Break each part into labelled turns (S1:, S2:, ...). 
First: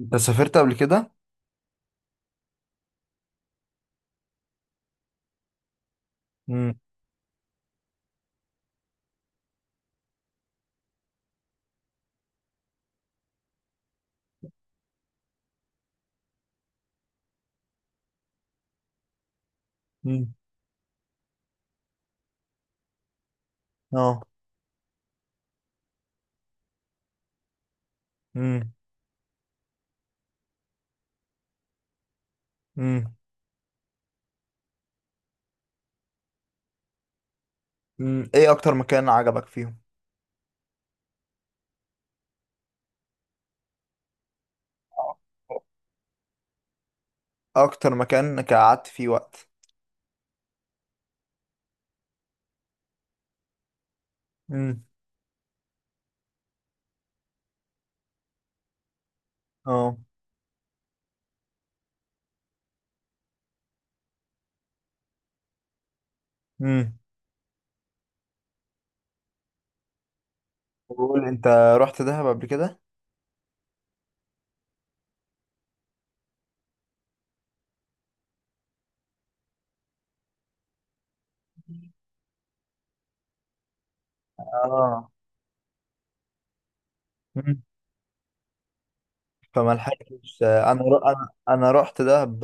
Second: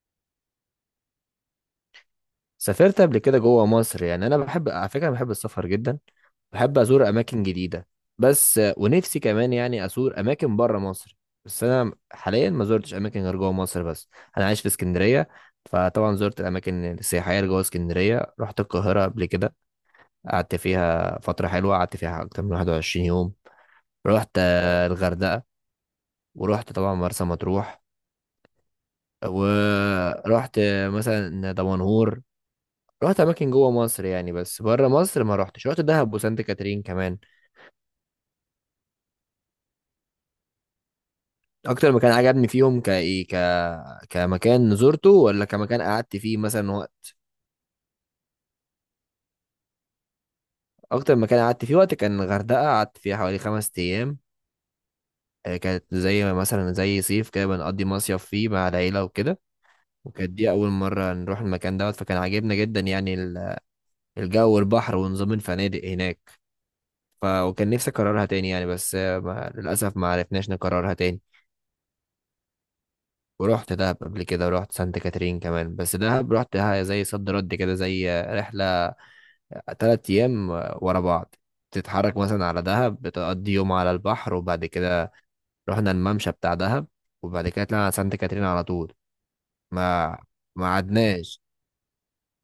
S1: انت سافرت قبل كده؟
S2: سافرت قبل كده جوه مصر، يعني انا بحب، على فكره، بحب السفر جدا.
S1: امم.
S2: بحب ازور اماكن جديده، بس ونفسي كمان يعني ازور اماكن بره مصر. بس انا حاليا ما زرتش اماكن غير جوه مصر بس. انا عايش في اسكندريه. فطبعا زرت الاماكن السياحيه اللي جوه اسكندريه. رحت القاهره قبل كده،
S1: امم.
S2: قعدت فيها فتره حلوه، قعدت فيها اكتر من 21 يوم.
S1: اه.
S2: رحت الغردقه. ورحت طبعا مرسى مطروح.
S1: امم.
S2: ورحت مثلا دمنهور.
S1: امم.
S2: رحت اماكن جوه مصر يعني، بس بره مصر ما رحتش. رحت دهب وسانت كاترين كمان.
S1: امم، ايه اكتر مكان عجبك فيهم؟
S2: اكتر مكان عجبني فيهم، كايه كمكان زرته، ولا كمكان قعدت فيه مثلا وقت؟
S1: اكتر مكان قعدت فيه وقت.
S2: اكتر مكان قعدت فيه وقت كان الغردقه، قعدت فيها حوالي 5 ايام.
S1: امم.
S2: كانت زي مثلا زي صيف كده، بنقضي مصيف فيه مع العيله وكده.
S1: اه.
S2: وكانت دي اول مره نروح المكان دوت، فكان عاجبنا جدا يعني الجو والبحر ونظام الفنادق هناك.
S1: امم.
S2: وكان نفسي اكررها تاني يعني، بس ما... للاسف ما عرفناش نكررها تاني.
S1: بقول انت، رحت دهب قبل كده؟
S2: ورحت دهب قبل كده، ورحت سانت كاترين كمان. بس دهب رحتها زي صد رد كده، زي رحلة 3 أيام ورا بعض. تتحرك مثلا على دهب، بتقضي يوم على البحر، وبعد
S1: اه.
S2: كده رحنا الممشى بتاع دهب. وبعد
S1: امم.
S2: كده طلعنا على سانت كاترين على طول.
S1: فما
S2: ما
S1: لحقتش
S2: ما
S1: انا ر... انا
S2: عدناش.
S1: انا رحت دهب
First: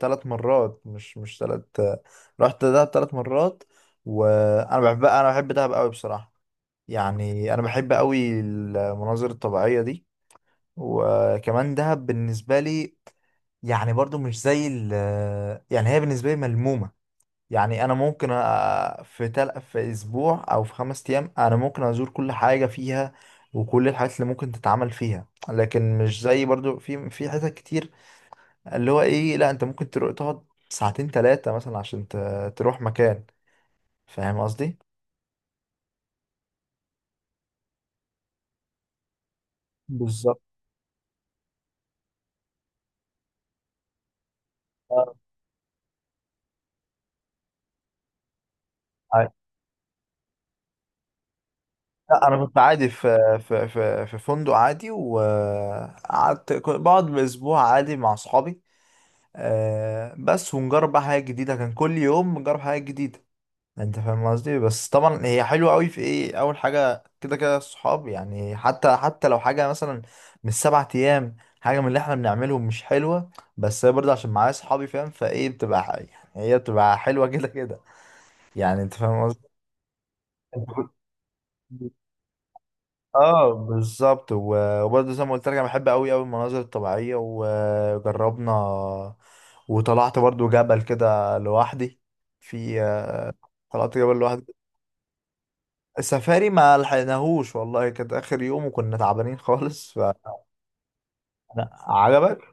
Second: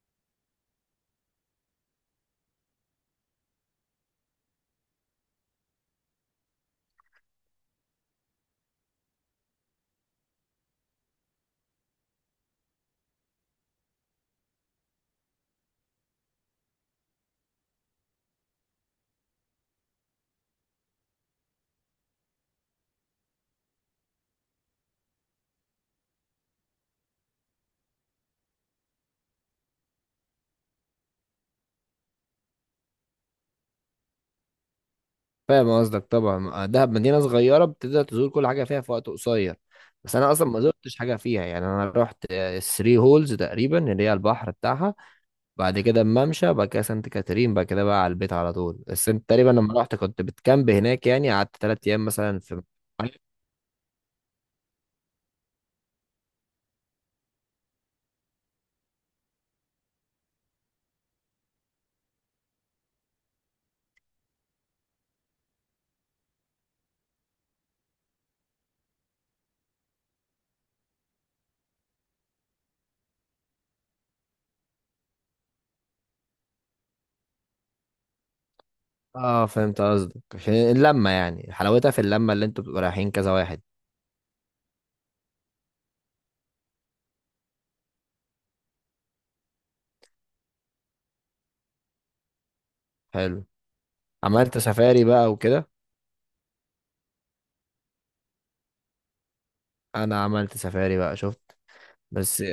S1: ثلاث مرات، مش ثلاث. رحت دهب ثلاث مرات. وانا بحب دهب قوي بصراحة. يعني انا بحب قوي المناظر الطبيعية دي. وكمان دهب بالنسبة لي، يعني برضو مش زي ال... يعني هي بالنسبة لي ملمومة. يعني أنا ممكن في أسبوع أو في خمس أيام أنا ممكن أزور كل حاجة فيها، وكل الحاجات اللي ممكن تتعمل فيها، لكن مش زي برضو في حتت كتير، اللي هو إيه، لأ أنت ممكن تروح تقعد ساعتين تلاتة مثلا عشان تروح مكان. فاهم قصدي؟
S2: فاهم قصدك. طبعا دهب مدينة صغيرة، بتقدر تزور كل حاجة فيها في وقت قصير. بس أنا
S1: بالظبط.
S2: أصلا ما زرتش حاجة فيها. يعني أنا رحت الثري هولز تقريبا، اللي هي البحر بتاعها. بعد كده الممشى، بعد كده سانت كاترين، بعد كده بقى على البيت على طول. بس انت تقريبا لما رحت كنت بتكامب هناك، يعني قعدت 3 ايام
S1: لا
S2: مثلا
S1: انا كنت
S2: في.
S1: عادي في فندق عادي، وقعدت كنت بقعد باسبوع عادي مع اصحابي. بس ونجرب بقى حاجه جديده، كان كل يوم نجرب حاجه جديده، انت فاهم قصدي. بس طبعا هي حلوه قوي في ايه اول حاجه كده كده الصحاب، يعني حتى لو حاجه مثلا مش سبعة ايام، حاجه من اللي احنا بنعملهم مش حلوه، بس هي برضه عشان معايا صحابي، فاهم، يعني هي بتبقى حلوه كده كده، يعني انت فاهم
S2: اه، فهمت قصدك. عشان
S1: قصدي.
S2: اللمة، يعني حلاوتها في اللمة، اللي انتوا بتبقوا رايحين كذا
S1: اه
S2: واحد.
S1: بالظبط، وبرضه زي ما قلت لك انا بحب قوي قوي المناظر الطبيعيه، وجربنا وطلعت برضه جبل كده لوحدي. في
S2: حلو.
S1: طلعت جبل لوحدي.
S2: عملت سفاري بقى وكده؟
S1: السفاري ما لحقناهوش والله، كانت اخر يوم وكنا تعبانين خالص، ف...
S2: انا عملت سفاري بقى، شفت.
S1: عجبك.
S2: بس،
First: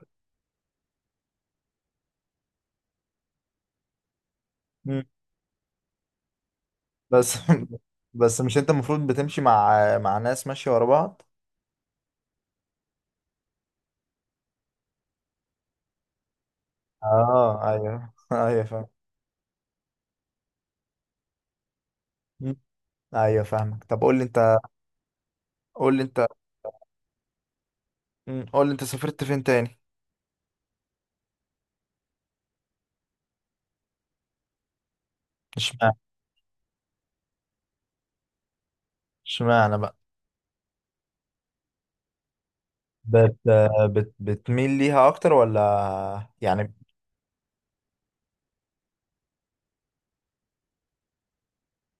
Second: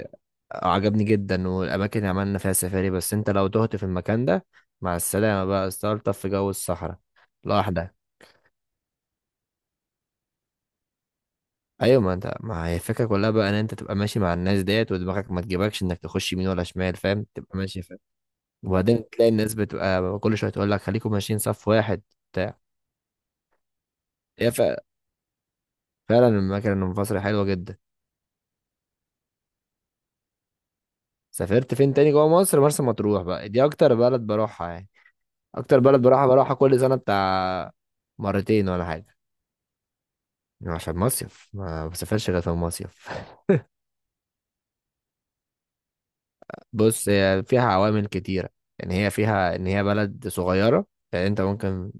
S2: عجبني جدا، والاماكن اللي عملنا فيها سفاري. بس انت لو تهت في المكان ده، مع
S1: مم.
S2: السلامة بقى، استلطف في جو الصحراء
S1: بس
S2: لوحدك.
S1: بس مش انت المفروض بتمشي مع ناس ماشيه ورا بعض؟
S2: ايوه، ما انت، ما هي الفكره كلها بقى ان انت تبقى ماشي مع الناس ديت، ودماغك ما تجيبكش انك تخش يمين ولا شمال. فاهم؟ تبقى
S1: اه
S2: ماشي، فاهم.
S1: ايوه ايوه فاهم.
S2: وبعدين تلاقي الناس بتبقى كل شويه تقول لك خليكم ماشيين صف واحد،
S1: مم.
S2: بتاع.
S1: ايوه فاهمك، طب قول لي
S2: هي
S1: انت، قول لي انت.
S2: فعلا المكان المنفصل حلوه جدا.
S1: مم. قول لي انت، سافرت فين تاني؟
S2: سافرت فين تاني جوه مصر؟ مرسى مطروح بقى، دي اكتر بلد بروحها يعني. اكتر
S1: اشمعنى؟
S2: بلد بروحها بروحها كل سنه، بتاع مرتين ولا حاجه.
S1: اشمعنى بقى؟
S2: عشان مصيف، ما بسافرش غير في المصيف.
S1: بت بت بتميل ليها اكتر ولا يعني؟
S2: بص، هي فيها عوامل كتيرة. يعني هي فيها ان هي بلد صغيرة، يعني انت ممكن،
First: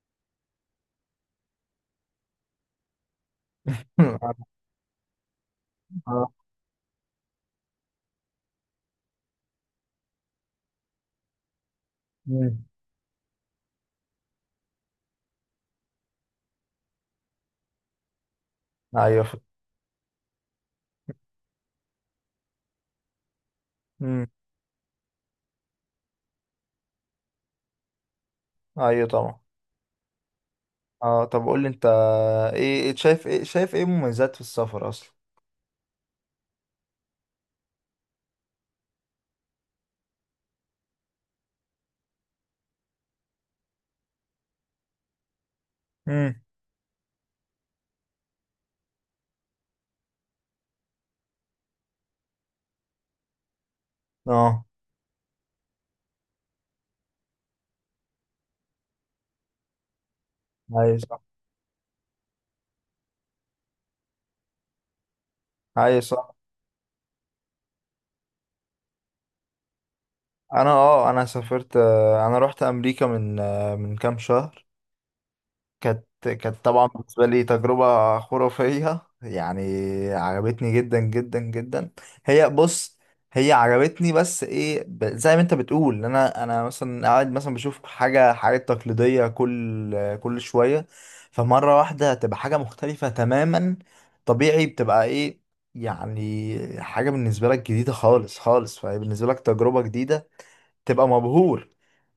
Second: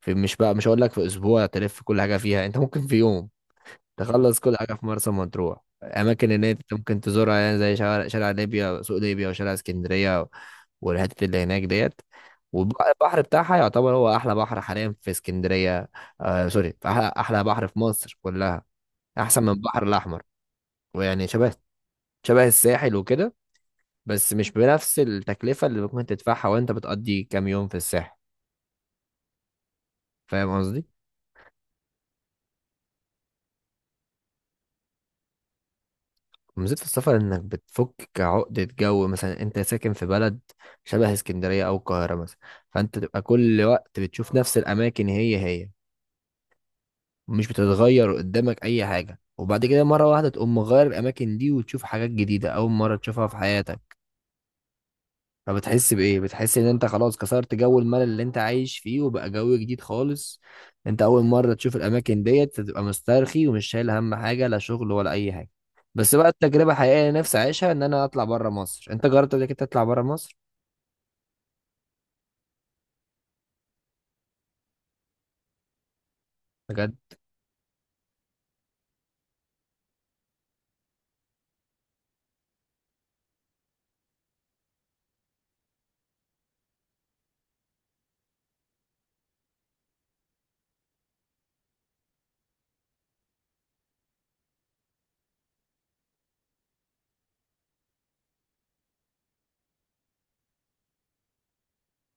S2: في، مش بقى، مش هقول لك في اسبوع تلف كل حاجة فيها، انت ممكن في يوم تخلص كل حاجة في مرسى مطروح. اماكن
S1: آه.
S2: ان انت ممكن تزورها يعني زي شارع ليبيا، سوق ليبيا، وشارع اسكندرية والحتت اللي هناك ديت.
S1: مم.
S2: والبحر بتاعها يعتبر هو احلى بحر حاليا في اسكندرية. آه، سوري، في احلى احلى بحر في مصر كلها،
S1: ايوه ف-
S2: احسن من البحر الاحمر. ويعني شبه شبه الساحل وكده،
S1: مم.
S2: بس مش بنفس التكلفة اللي ممكن تدفعها وانت بتقضي كام يوم في الساحل.
S1: ايوه طبعا.
S2: فاهم قصدي؟
S1: اه طب قول لي انت، ايه إيه شايف ايه شايف ايه مميزات في السفر اصلا؟
S2: ومزيد في السفر انك بتفك عقدة جو. مثلا انت ساكن في بلد شبه اسكندرية او القاهرة مثلا، فانت تبقى كل وقت بتشوف نفس الاماكن هي هي،
S1: امم.
S2: مش بتتغير قدامك اي حاجة. وبعد كده مرة واحدة تقوم مغير الاماكن دي وتشوف حاجات جديدة اول مرة تشوفها في حياتك.
S1: اه
S2: فبتحس بإيه؟ بتحس إن أنت خلاص كسرت جو الملل اللي أنت عايش فيه، وبقى جو جديد خالص.
S1: ايوه
S2: أنت
S1: صح.
S2: أول مرة تشوف الأماكن ديت، تبقى مسترخي ومش شايل هم حاجة، لا شغل ولا أي حاجة.
S1: ايوه
S2: بس بقى
S1: صح.
S2: التجربة حقيقية اللي نفسي أعيشها، إن أنا أطلع بره مصر. أنت جربت قبل كده تطلع بره مصر؟
S1: انا سافرت، انا رحت امريكا من، من كام شهر. كانت طبعا
S2: بجد؟
S1: بالنسبة لي تجربة خرافية يعني. عجبتني جدا جدا جدا. هي بص، هي عجبتني، بس ايه، زي ما انت بتقول ان انا مثلا قاعد مثلا بشوف حاجة، حاجات تقليدية كل شوية، فمرة واحدة تبقى حاجة مختلفة تماما، طبيعي بتبقى ايه، يعني حاجة بالنسبة لك جديدة خالص خالص، فهي بالنسبة لك تجربة جديدة، تبقى مبهور.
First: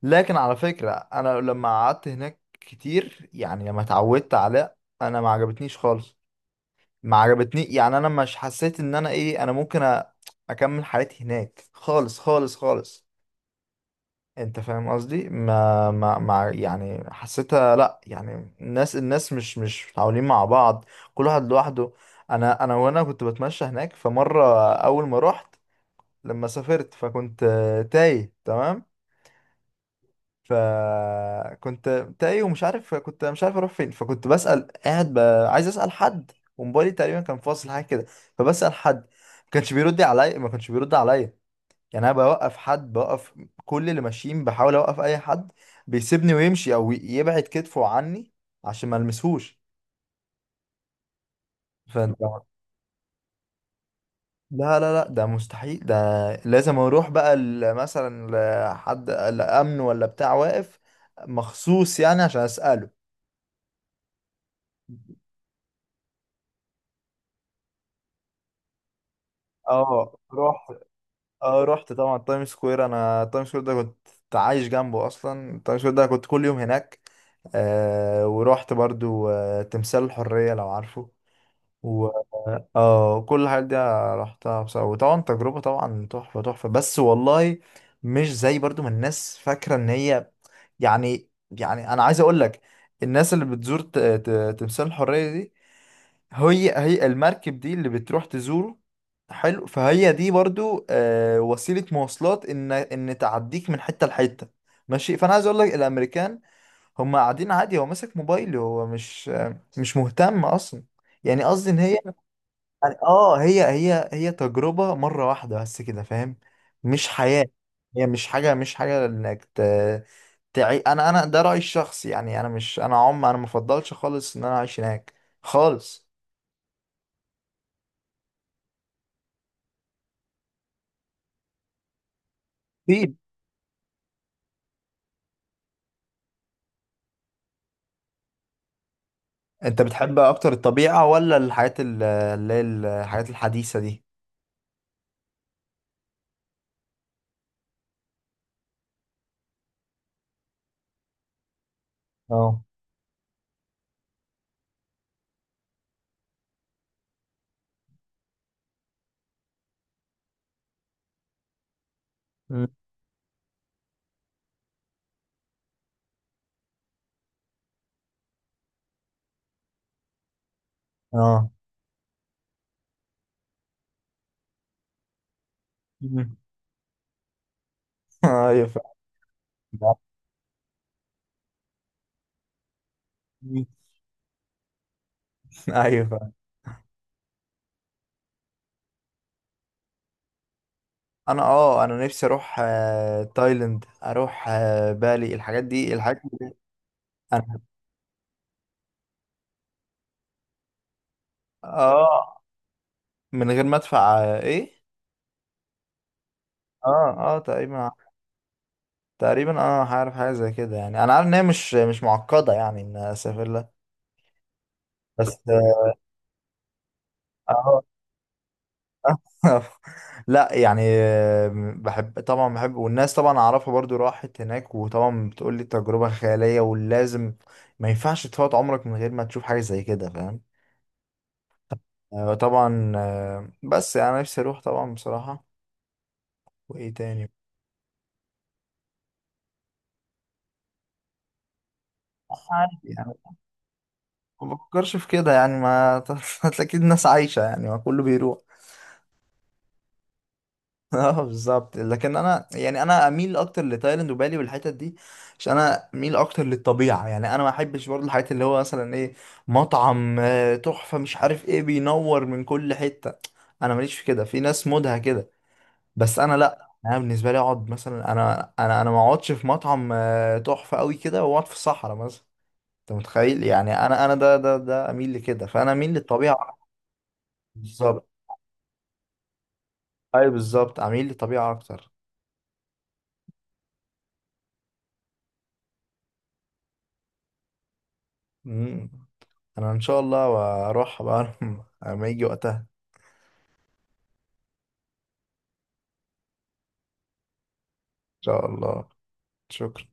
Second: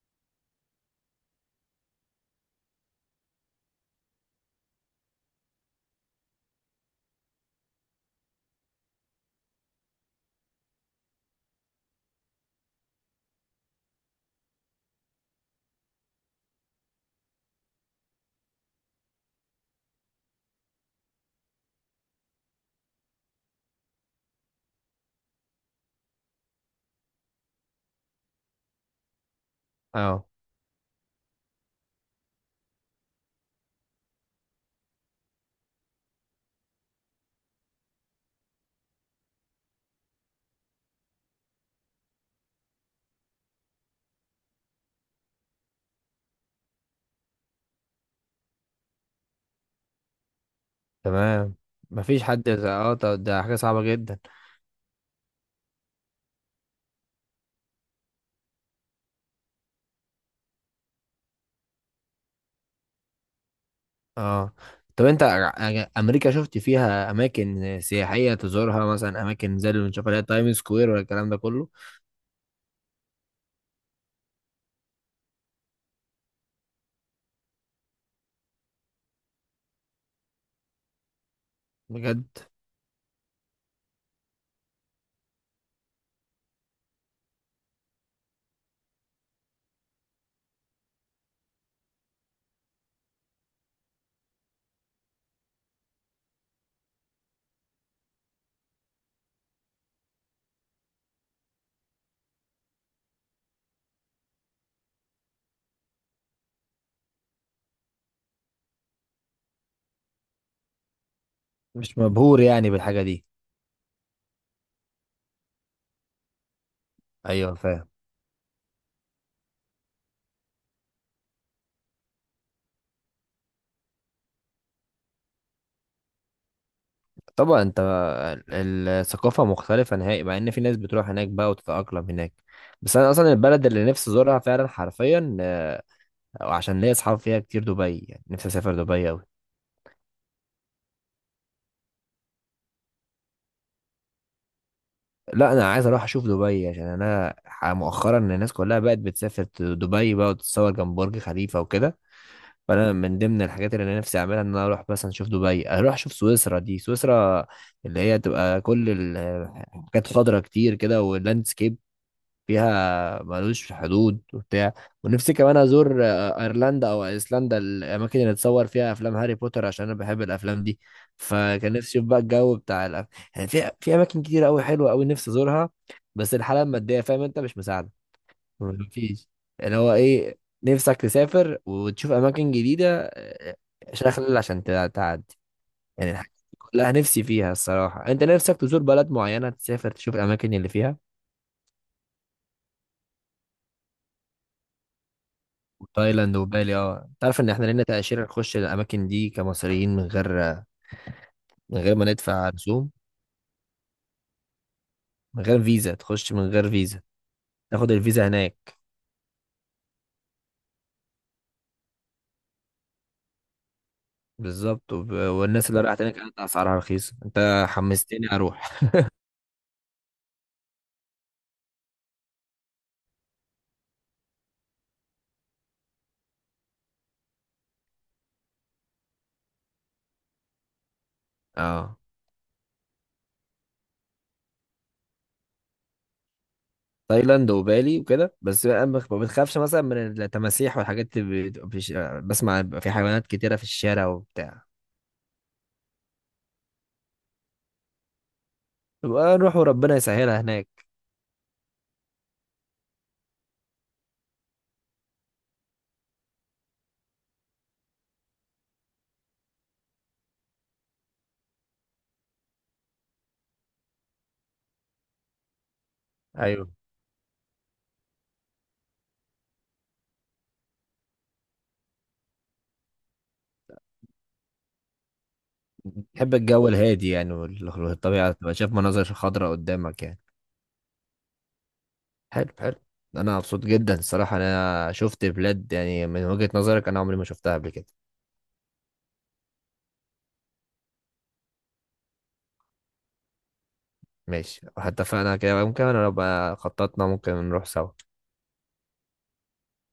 S1: لكن على فكرة انا لما قعدت هناك كتير، يعني لما اتعودت على، انا ما عجبتنيش خالص. ما عجبتني، يعني انا مش حسيت ان انا ايه، انا ممكن اكمل حياتي هناك خالص خالص خالص. انت فاهم قصدي، ما يعني حسيتها، لا يعني الناس مش متعاونين مع بعض، كل واحد لوحده. انا انا وانا كنت بتمشى هناك، فمرة اول ما رحت، لما سافرت فكنت، تايه تمام.
S2: أه،
S1: فكنت تايه ومش عارف، كنت مش عارف اروح فين، فكنت بسأل، قاعد ب... عايز اسأل حد، وموبايلي تقريبا كان فاصل حاجه كده، فبسأل حد، ما كانش بيرد عليا، ما كانش بيرد عليا. يعني انا بوقف حد، بوقف كل اللي ماشيين، بحاول اوقف اي حد، بيسيبني ويمشي او يبعد كتفه عني عشان ما المسهوش.
S2: تمام.
S1: فانت،
S2: مفيش حد أه، طب ده حاجة صعبة جدا.
S1: لا لا لا ده مستحيل ده. لازم اروح بقى مثلا لحد الامن ولا بتاع واقف مخصوص يعني عشان اساله.
S2: أه، طب أنت أمريكا شفت فيها أماكن سياحية تزورها، مثلا أماكن زي اللي بنشوفها اللي
S1: اه
S2: هي تايم
S1: رحت.
S2: سكوير ولا الكلام ده
S1: اه
S2: كله؟
S1: رحت طبعا تايم سكوير، انا تايم سكوير ده كنت عايش جنبه اصلا، تايم سكوير ده كنت كل يوم هناك. آه ورحت برضو آه تمثال الحرية، لو عارفه، و...
S2: بجد؟
S1: اه كل الحاجات دي رحتها بصراحة، وطبعا تجربة طبعا تحفة تحفة، بس والله مش زي برضو ما الناس فاكرة ان هي، يعني انا عايز اقول لك، الناس اللي بتزور تمثال الحرية دي، هي المركب دي اللي بتروح تزوره، حلو، فهي دي برضو، وسيلة مواصلات ان تعديك من حتة لحتة، ماشي. فانا عايز اقول لك الامريكان هم قاعدين عادي، هو ماسك موبايله، هو مش، مش مهتم اصلا. يعني قصدي ان هي،
S2: مش مبهور يعني
S1: يعني
S2: بالحاجة دي.
S1: اه هي تجربة مرة واحدة بس كده، فاهم، مش حياة.
S2: ايوه، فاهم.
S1: هي مش حاجة، مش حاجة انك ت... تعي. انا ده رأيي الشخصي، يعني انا مش انا عم انا مفضلش خالص ان انا اعيش هناك خالص.
S2: طبعا انت الثقافه مختلفه نهائي، مع ان في ناس بتروح هناك بقى وتتاقلم هناك. بس انا اصلا البلد اللي نفسي ازورها فعلا حرفيا، عشان ليا اصحاب فيها كتير، دبي، يعني نفسي اسافر دبي قوي.
S1: انت بتحب اكتر الطبيعة ولا الحاجات اللي هي الحاجات الحديثة دي؟
S2: لا، انا عايز اروح اشوف دبي عشان انا مؤخرا الناس كلها بقت بتسافر دبي بقى، وتتصور جنب برج خليفه وكده.
S1: اه.
S2: فانا من ضمن الحاجات اللي انا نفسي اعملها ان انا اروح مثلا اشوف دبي، اروح اشوف سويسرا. دي سويسرا اللي هي تبقى كل حاجات خضرا كتير كده، واللاندسكيب
S1: مم.
S2: فيها ملوش حدود، وبتاع. ونفسي كمان ازور ايرلندا او ايسلندا، الاماكن اللي اتصور فيها افلام هاري بوتر، عشان انا بحب الافلام دي.
S1: اه.
S2: فكان نفسي اشوف بقى الجو بتاع يعني في اماكن كتير قوي حلوه قوي نفسي ازورها. بس
S1: مم.
S2: الحاله الماديه، فاهم انت، مش مساعده.
S1: ايوه
S2: مفيش. اللي هو
S1: فعلا.
S2: ايه، نفسك تسافر وتشوف اماكن جديده،
S1: مم.
S2: شغل، عشان تعدي.
S1: ايوه
S2: يعني
S1: فعلا.
S2: الحاجات دي كلها نفسي فيها الصراحه. انت نفسك تزور بلد معينه، تسافر تشوف الاماكن اللي فيها.
S1: انا نفسي اروح، تايلاند، اروح بالي، الحاجات
S2: وتايلاند
S1: دي.
S2: وبالي؟ اه، انت عارف ان
S1: انا
S2: احنا لنا تأشيرة نخش الاماكن دي كمصريين من غير ما
S1: اه،
S2: ندفع رسوم.
S1: من غير ما ادفع، ايه.
S2: من غير فيزا، تخش من غير فيزا،
S1: اه. اه
S2: تاخد
S1: تقريبا.
S2: الفيزا هناك.
S1: تقريبا اه، هعرف حاجة زي كده، يعني انا عارف ان هي مش، مش معقدة يعني ان اسافر لها.
S2: بالظبط.
S1: بس
S2: والناس اللي راحت هناك كانت اسعارها رخيصه، انت
S1: اه
S2: حمستني اروح.
S1: لا يعني، بحب طبعا بحب، والناس طبعا اعرفها برضو راحت هناك، وطبعا بتقول لي تجربة خيالية ولازم، ما ينفعش تفوت عمرك من غير ما تشوف حاجة زي كده، فاهم.
S2: اه،
S1: طبعا بس، يعني انا نفسي اروح طبعا بصراحة. وايه تاني؟
S2: تايلاند وبالي وكده، بس بقى ما بتخافش مثلا من التماسيح والحاجات اللي بسمع
S1: عادي
S2: بيبقى في
S1: يعني،
S2: حيوانات كتيره في الشارع
S1: ما
S2: وبتاع.
S1: بفكرش في كده يعني، ما اكيد الناس عايشة يعني، ما كله بيروح.
S2: يبقى نروح وربنا يسهلها هناك.
S1: اه بالظبط. لكن انا يعني انا اميل اكتر لتايلاند وبالي والحتت دي، عشان انا اميل اكتر للطبيعه. يعني انا ما احبش برضه الحاجات اللي هو مثلا ايه، مطعم تحفه مش عارف ايه، بينور من كل حته، انا ماليش في كده، في ناس مودها كده. بس انا لا،
S2: ايوه،
S1: انا بالنسبه لي اقعد مثلا، انا ما اقعدش في مطعم تحفه قوي كده، واقعد في الصحراء مثلا، انت متخيل؟ يعني انا انا ده اميل لكده، فانا اميل
S2: بحب
S1: للطبيعه أكتر.
S2: الجو الهادي يعني،
S1: بالظبط.
S2: والطبيعه تبقى شايف مناظر خضراء قدامك يعني.
S1: اي بالظبط، اميل للطبيعه اكتر.
S2: حلو، حلو. انا مبسوط جدا الصراحه، انا شفت بلاد يعني من وجهة نظرك انا عمري ما شفتها قبل كده.
S1: مم. انا ان شاء الله واروح بقى. لما يجي وقتها ان
S2: ماشي، حتى فانا كده ممكن، انا لو بقى خططنا ممكن نروح سوا.
S1: شاء الله. شكرا.